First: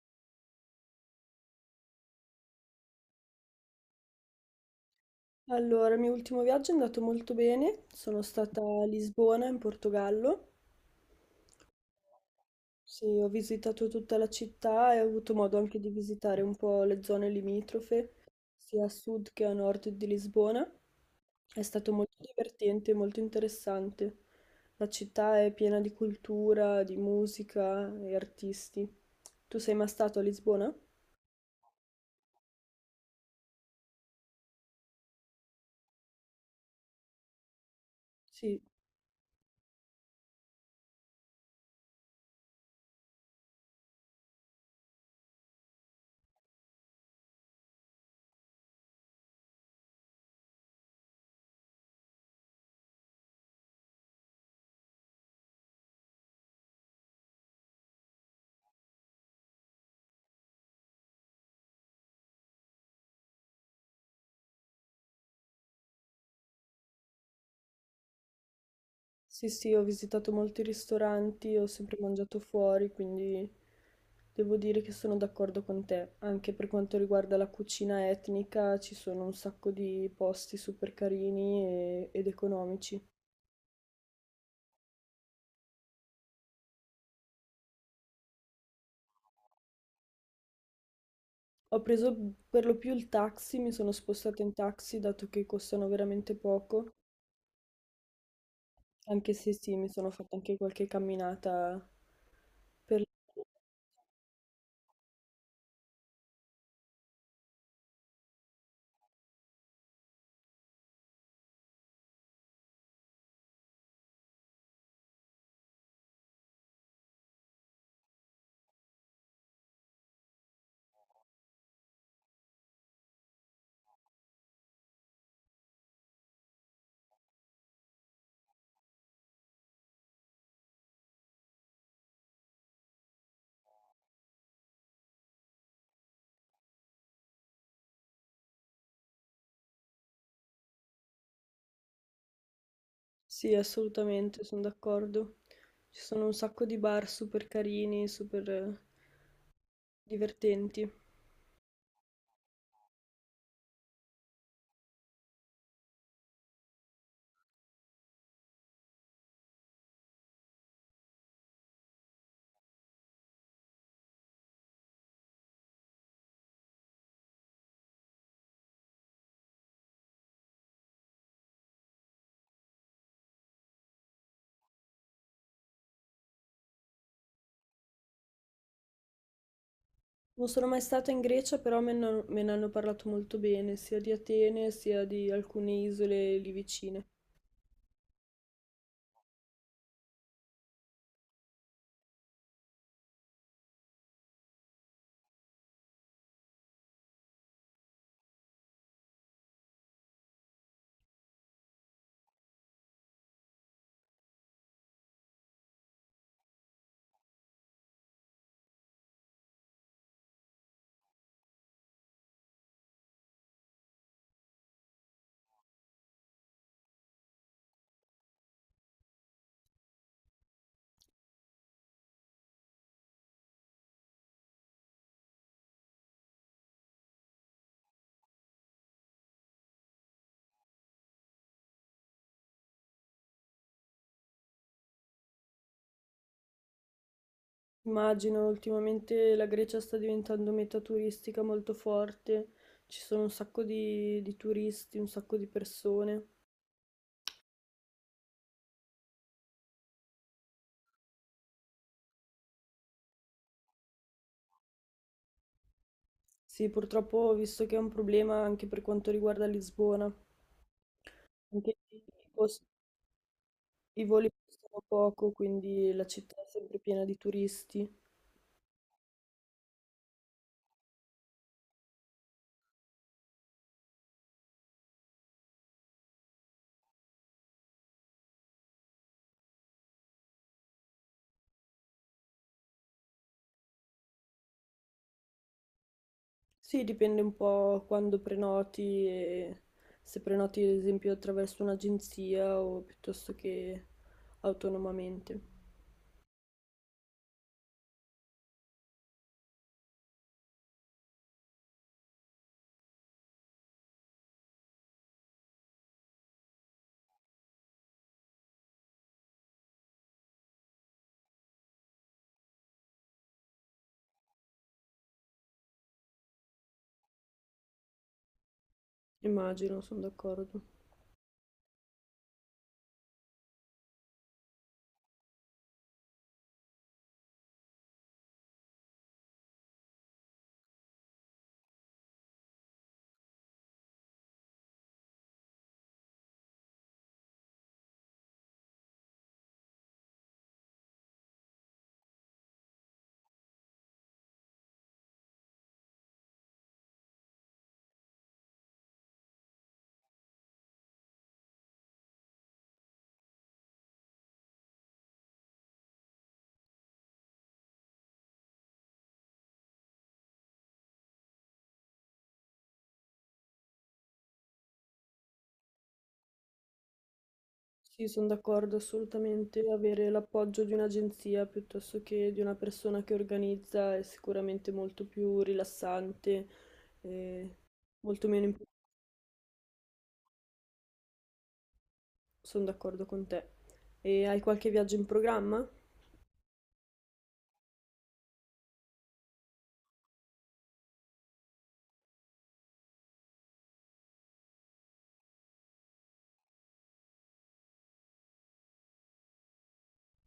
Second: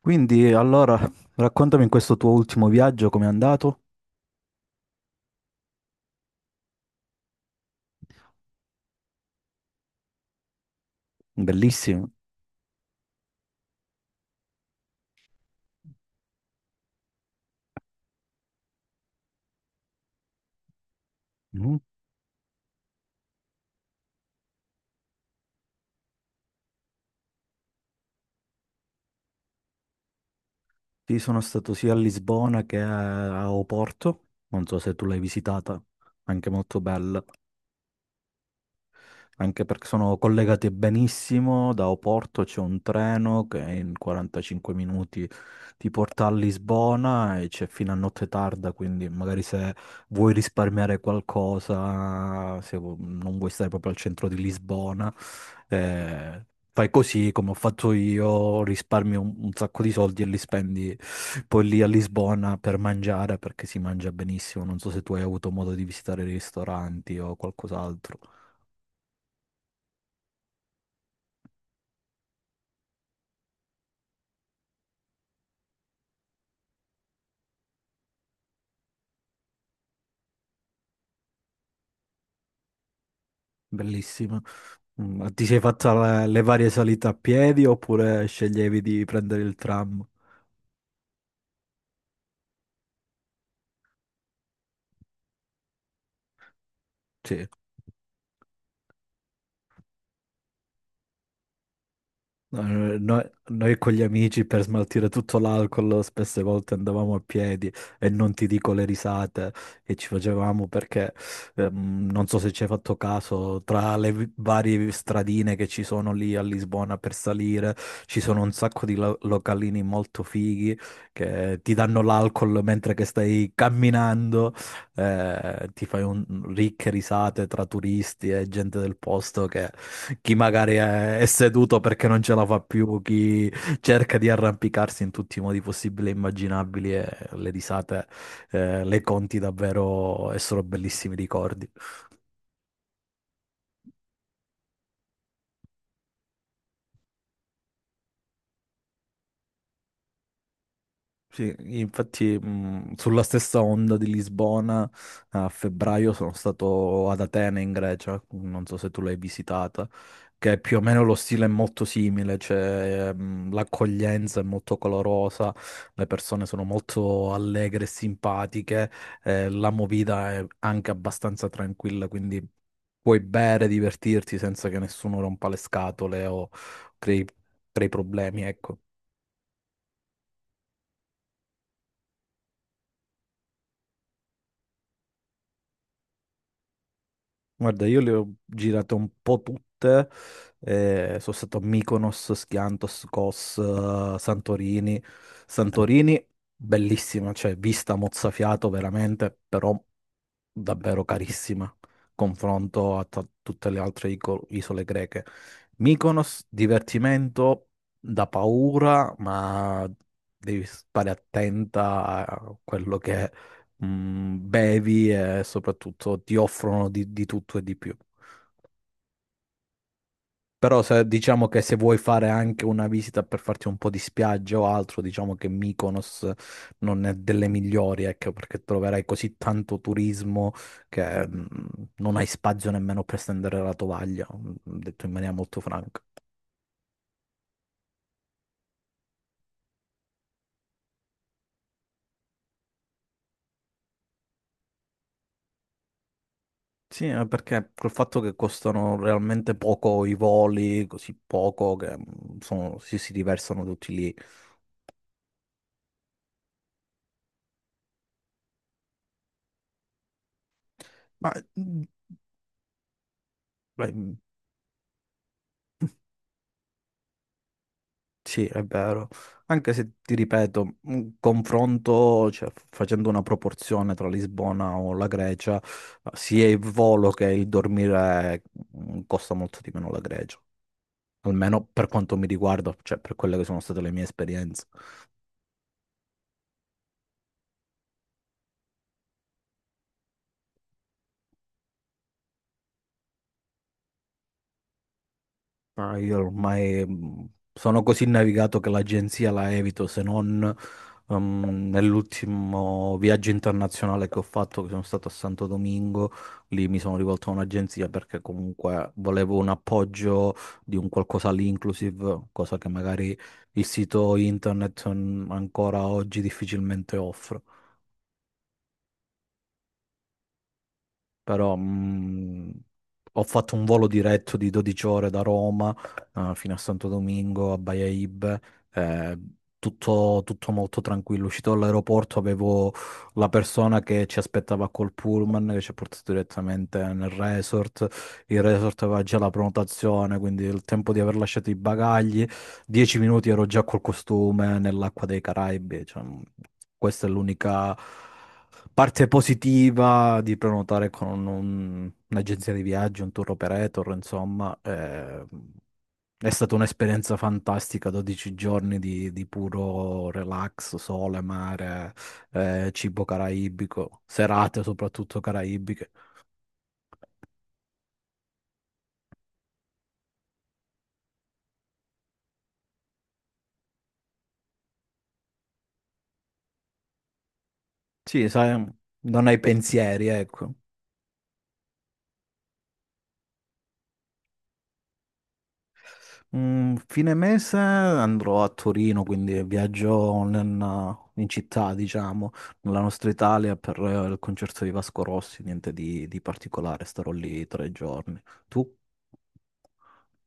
Quindi, allora, raccontami in questo tuo ultimo viaggio com'è andato? Allora, il mio ultimo viaggio è andato molto bene, sono stata a Lisbona in Portogallo, Bellissimo. sì, ho visitato tutta la città e ho avuto modo anche di visitare un po' le zone limitrofe, sia a sud che a nord di Lisbona. È Mhm. stato molto divertente, molto interessante. La città è piena di cultura, di musica e artisti. Tu sei mai stato a Lisbona? Sì, sono stato sia a Lisbona che a Oporto, non so se tu l'hai visitata, anche molto bella. Sì. Anche perché sono collegate benissimo, da Oporto c'è un treno che in 45 minuti ti porta a Lisbona e c'è fino a notte tarda, quindi magari se vuoi risparmiare qualcosa, se vu- non vuoi stare proprio al centro di Lisbona, eh, fai così come ho fatto io, risparmi un sacco di soldi e li spendi poi lì a Lisbona per mangiare perché si mangia benissimo. Non so se tu hai avuto modo di visitare i ristoranti o qualcos'altro. Sì, sì, ho visitato molti ristoranti, ho sempre mangiato fuori, quindi devo dire che sono d'accordo con te. Anche per quanto riguarda la cucina etnica, ci sono un sacco di posti super carini e- ed economici. Bellissima. Ma ti sei fatta le varie salite a piedi oppure sceglievi di prendere il tram? Ho preso per lo più il taxi, mi sono spostata in taxi dato che costano veramente poco, Sì. anche se sì, mi sono fatta anche qualche camminata No, no, per... noi con gli amici per smaltire tutto l'alcol spesse volte andavamo a piedi e non ti dico le risate che ci facevamo perché non so se ci hai fatto caso, tra le varie stradine che ci sono lì a Lisbona per salire ci sono un sacco di localini molto fighi che ti danno l'alcol mentre che stai camminando. Ti fai ricche risate tra turisti e gente del posto, che chi magari è seduto perché non ce la fa più, chi cerca di arrampicarsi in tutti i modi possibili e immaginabili, e le risate, le conti davvero, e sono bellissimi ricordi. Sì, assolutamente, sono d'accordo. Ci sono un sacco di bar super carini, super divertenti. Sì, infatti, sulla stessa onda di Lisbona, a febbraio sono stato ad Atene in Grecia, non so se tu l'hai visitata, che più o meno lo stile è molto simile, cioè l'accoglienza è molto colorosa, le persone sono molto allegre e simpatiche, la movida è anche abbastanza tranquilla, quindi puoi bere, divertirti senza che nessuno rompa le scatole o crei, crei, problemi, ecco. Non sono mai stata in Grecia, però me ne hanno parlato molto bene, sia di Atene sia di alcune isole lì vicine. Guarda, io le ho girate un po' tutte, sono stato a Mykonos, Skiathos, Kos, Santorini. Santorini, bellissima, cioè vista mozzafiato veramente, però davvero carissima, confronto a tutte le altre isole greche. Mykonos, divertimento da paura, ma devi stare attenta a quello che bevi, e soprattutto ti offrono di tutto e di più. Però se, diciamo che se vuoi fare anche una visita per farti un po' di spiaggia o altro, diciamo che Mykonos non è delle migliori, ecco, perché troverai così tanto turismo che non hai spazio nemmeno per stendere la tovaglia, detto in maniera molto franca. Immagino, ultimamente la Grecia sta diventando meta turistica molto forte, ci sono un sacco di turisti, un sacco di persone. Sì, perché col fatto che costano realmente poco i voli, così poco, che si riversano tutti lì. Sì, purtroppo ho visto che è un problema anche per quanto riguarda Lisbona. Ma Anche mm, lì i costi. I beh. voli costano poco, quindi la città è sempre piena di turisti. Sì, è vero. Anche se ti ripeto, un confronto, cioè, facendo una proporzione tra Lisbona o la Grecia, sia il volo che il dormire costa molto di meno la Grecia, almeno per quanto mi riguarda, cioè per quelle che sono state le mie esperienze. Sì, dipende un po' quando prenoti e se prenoti ad esempio attraverso un'agenzia o piuttosto che autonomamente. Ma io ormai, sono così navigato che l'agenzia la evito, se non nell'ultimo viaggio internazionale che ho fatto, che sono stato a Santo Domingo, lì mi sono rivolto a un'agenzia perché comunque volevo un appoggio di un qualcosa lì inclusive, cosa che magari il sito internet, ancora oggi difficilmente offre. Immagino, sono d'accordo. Però ho fatto un volo diretto di 12 ore da Roma, fino a Santo Domingo, a Baia Ibe. eh, tutto molto tranquillo. Uscito dall'aeroporto avevo la persona che ci aspettava col pullman, che ci ha portato direttamente nel resort, il resort aveva già la prenotazione, quindi il tempo di aver lasciato i bagagli, 10 minuti ero già col costume nell'acqua dei Caraibi, cioè, questa è l'unica parte positiva di prenotare con un'agenzia di viaggio, un tour operator, insomma. È stata un'esperienza fantastica, 12 giorni di puro relax, sole, mare, cibo caraibico, serate soprattutto caraibiche. Sì, sono d'accordo assolutamente. Avere l'appoggio di un'agenzia piuttosto che di una persona che organizza è sicuramente molto più rilassante e molto Sì, meno imp- sai, non hai pensieri, ecco. Sono d'accordo con te. E hai qualche viaggio in programma? Fine mese andrò a Torino, quindi viaggio in città, diciamo, nella nostra Italia per il concerto di Vasco Rossi, niente di particolare, starò lì 3 giorni. Tu?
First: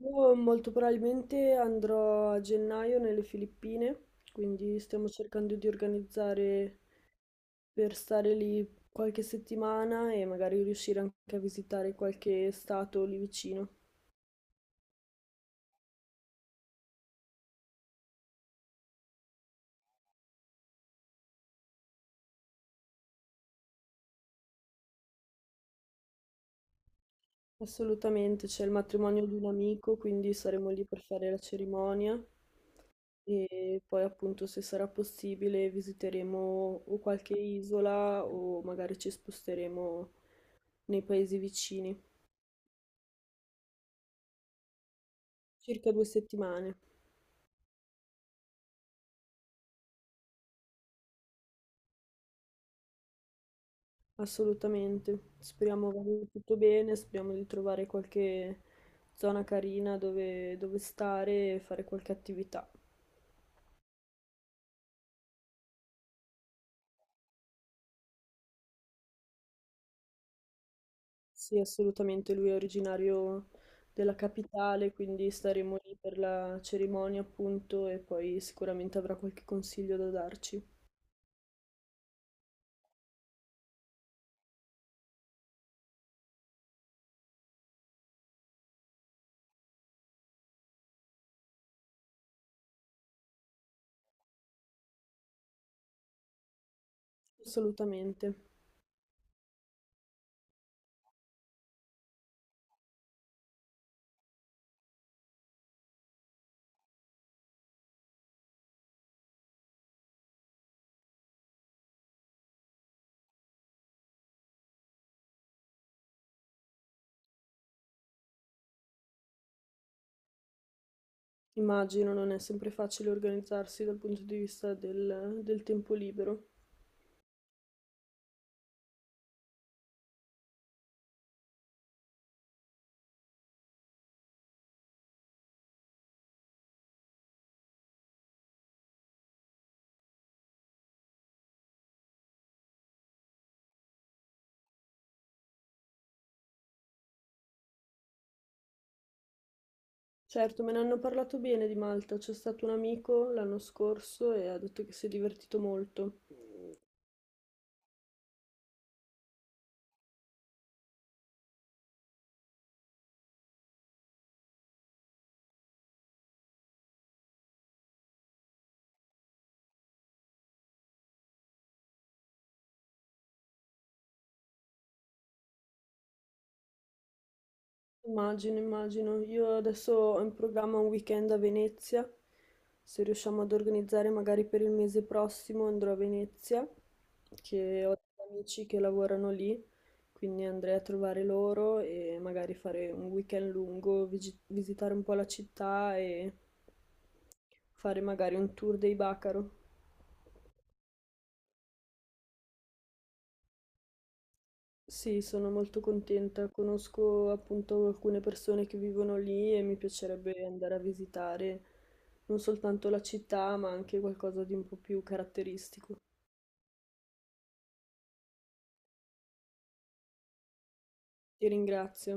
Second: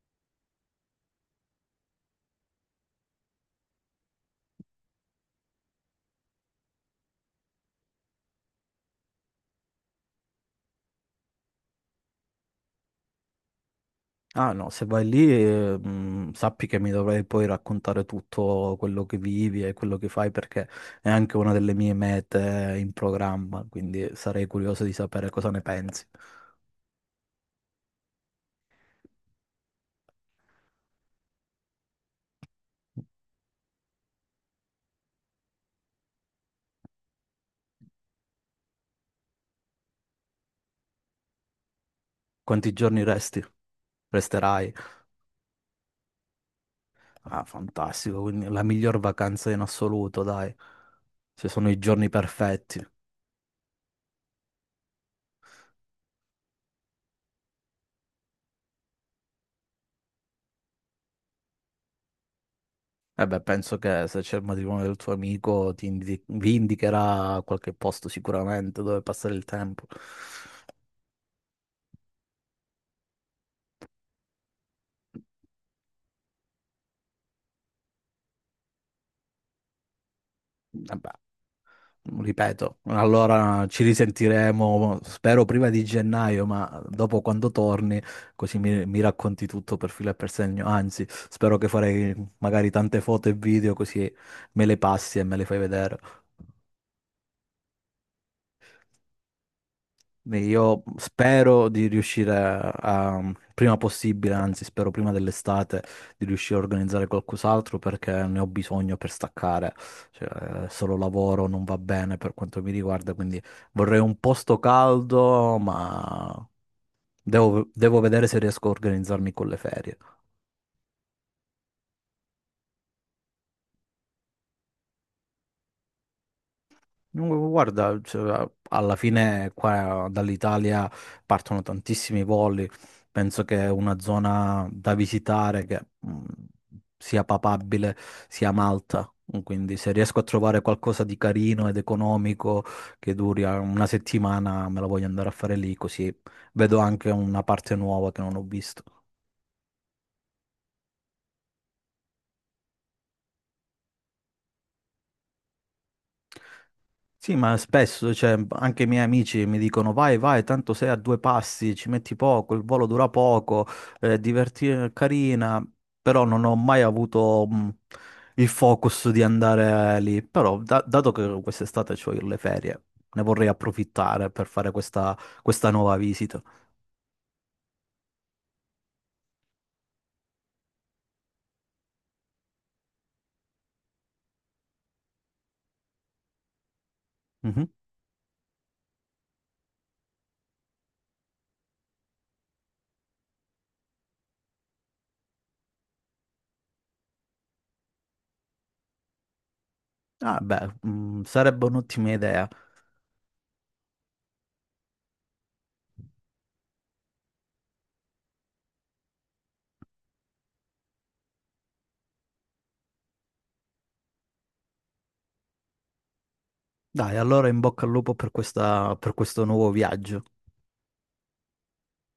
Io molto probabilmente andrò a gennaio nelle Filippine, quindi stiamo cercando di organizzare per stare lì qualche settimana e magari riuscire anche a visitare qualche stato lì vicino. Ah no, se vai lì, sappi che mi dovrai poi raccontare tutto quello che vivi e quello che fai, perché è anche una delle mie mete in programma, quindi sarei curioso di sapere cosa ne pensi. Assolutamente, c'è il matrimonio di un amico, quindi saremo lì per fare la cerimonia e poi appunto se sarà possibile visiteremo o qualche isola o magari ci sposteremo nei paesi vicini. Quanti giorni resti? Resterai? Circa due settimane. Ah, fantastico, quindi la miglior vacanza in assoluto, dai. Se sono i giorni perfetti. Assolutamente, speriamo vada tutto bene, speriamo di trovare qualche zona carina dove stare e fare qualche attività. Eh beh, penso che se c'è il matrimonio del tuo amico, vi indicherà qualche posto sicuramente dove passare il tempo. Sì, assolutamente, lui è originario della capitale, quindi staremo lì per la cerimonia, appunto, e poi sicuramente avrà qualche consiglio da darci. Eh beh, ripeto, allora ci risentiremo, spero prima di gennaio, ma dopo quando torni, così mi racconti tutto per filo e per segno. Anzi, spero che farei magari tante foto e video, così me le passi e me le fai vedere. Assolutamente. Beh, io spero di riuscire prima possibile, anzi spero prima dell'estate, di riuscire a organizzare qualcos'altro perché ne ho bisogno per staccare. Cioè, solo lavoro non va bene per quanto mi riguarda, quindi vorrei un posto caldo, ma devo vedere se riesco a organizzarmi con le ferie. Immagino non è sempre facile organizzarsi dal punto di vista del tempo libero. Dunque, guarda, cioè, alla fine qua dall'Italia partono tantissimi voli, penso che è una zona da visitare, che sia papabile sia Malta, quindi se riesco a trovare qualcosa di carino ed economico che duri una settimana, me la voglio andare a fare lì, così vedo anche una parte nuova che non ho visto. Certo, me ne hanno parlato bene di Malta. C'è stato un amico l'anno scorso e ha detto che si è divertito molto. Sì, ma spesso, cioè, anche i miei amici mi dicono vai, vai, tanto sei a due passi, ci metti poco, il volo dura poco, è carina, però non ho mai avuto il focus di andare lì. Però, dato che quest'estate ho le ferie, ne vorrei approfittare per fare questa, nuova visita. Immagino, immagino. Io adesso ho in programma un weekend a Venezia. Se riusciamo ad organizzare magari per il mese prossimo andrò a Venezia, Mhm. che ho degli amici che lavorano lì, quindi andrei a trovare loro e magari fare un weekend lungo, vigi- visitare un po' la città e fare magari un tour dei Bacaro. Ah, beh, sarebbe un'ottima idea. Sì, sono molto contenta. Conosco appunto alcune persone che vivono lì e mi piacerebbe andare a visitare non soltanto la città, ma anche qualcosa di un po' più caratteristico. Dai, allora in bocca al lupo per per questo nuovo viaggio. Ti ringrazio.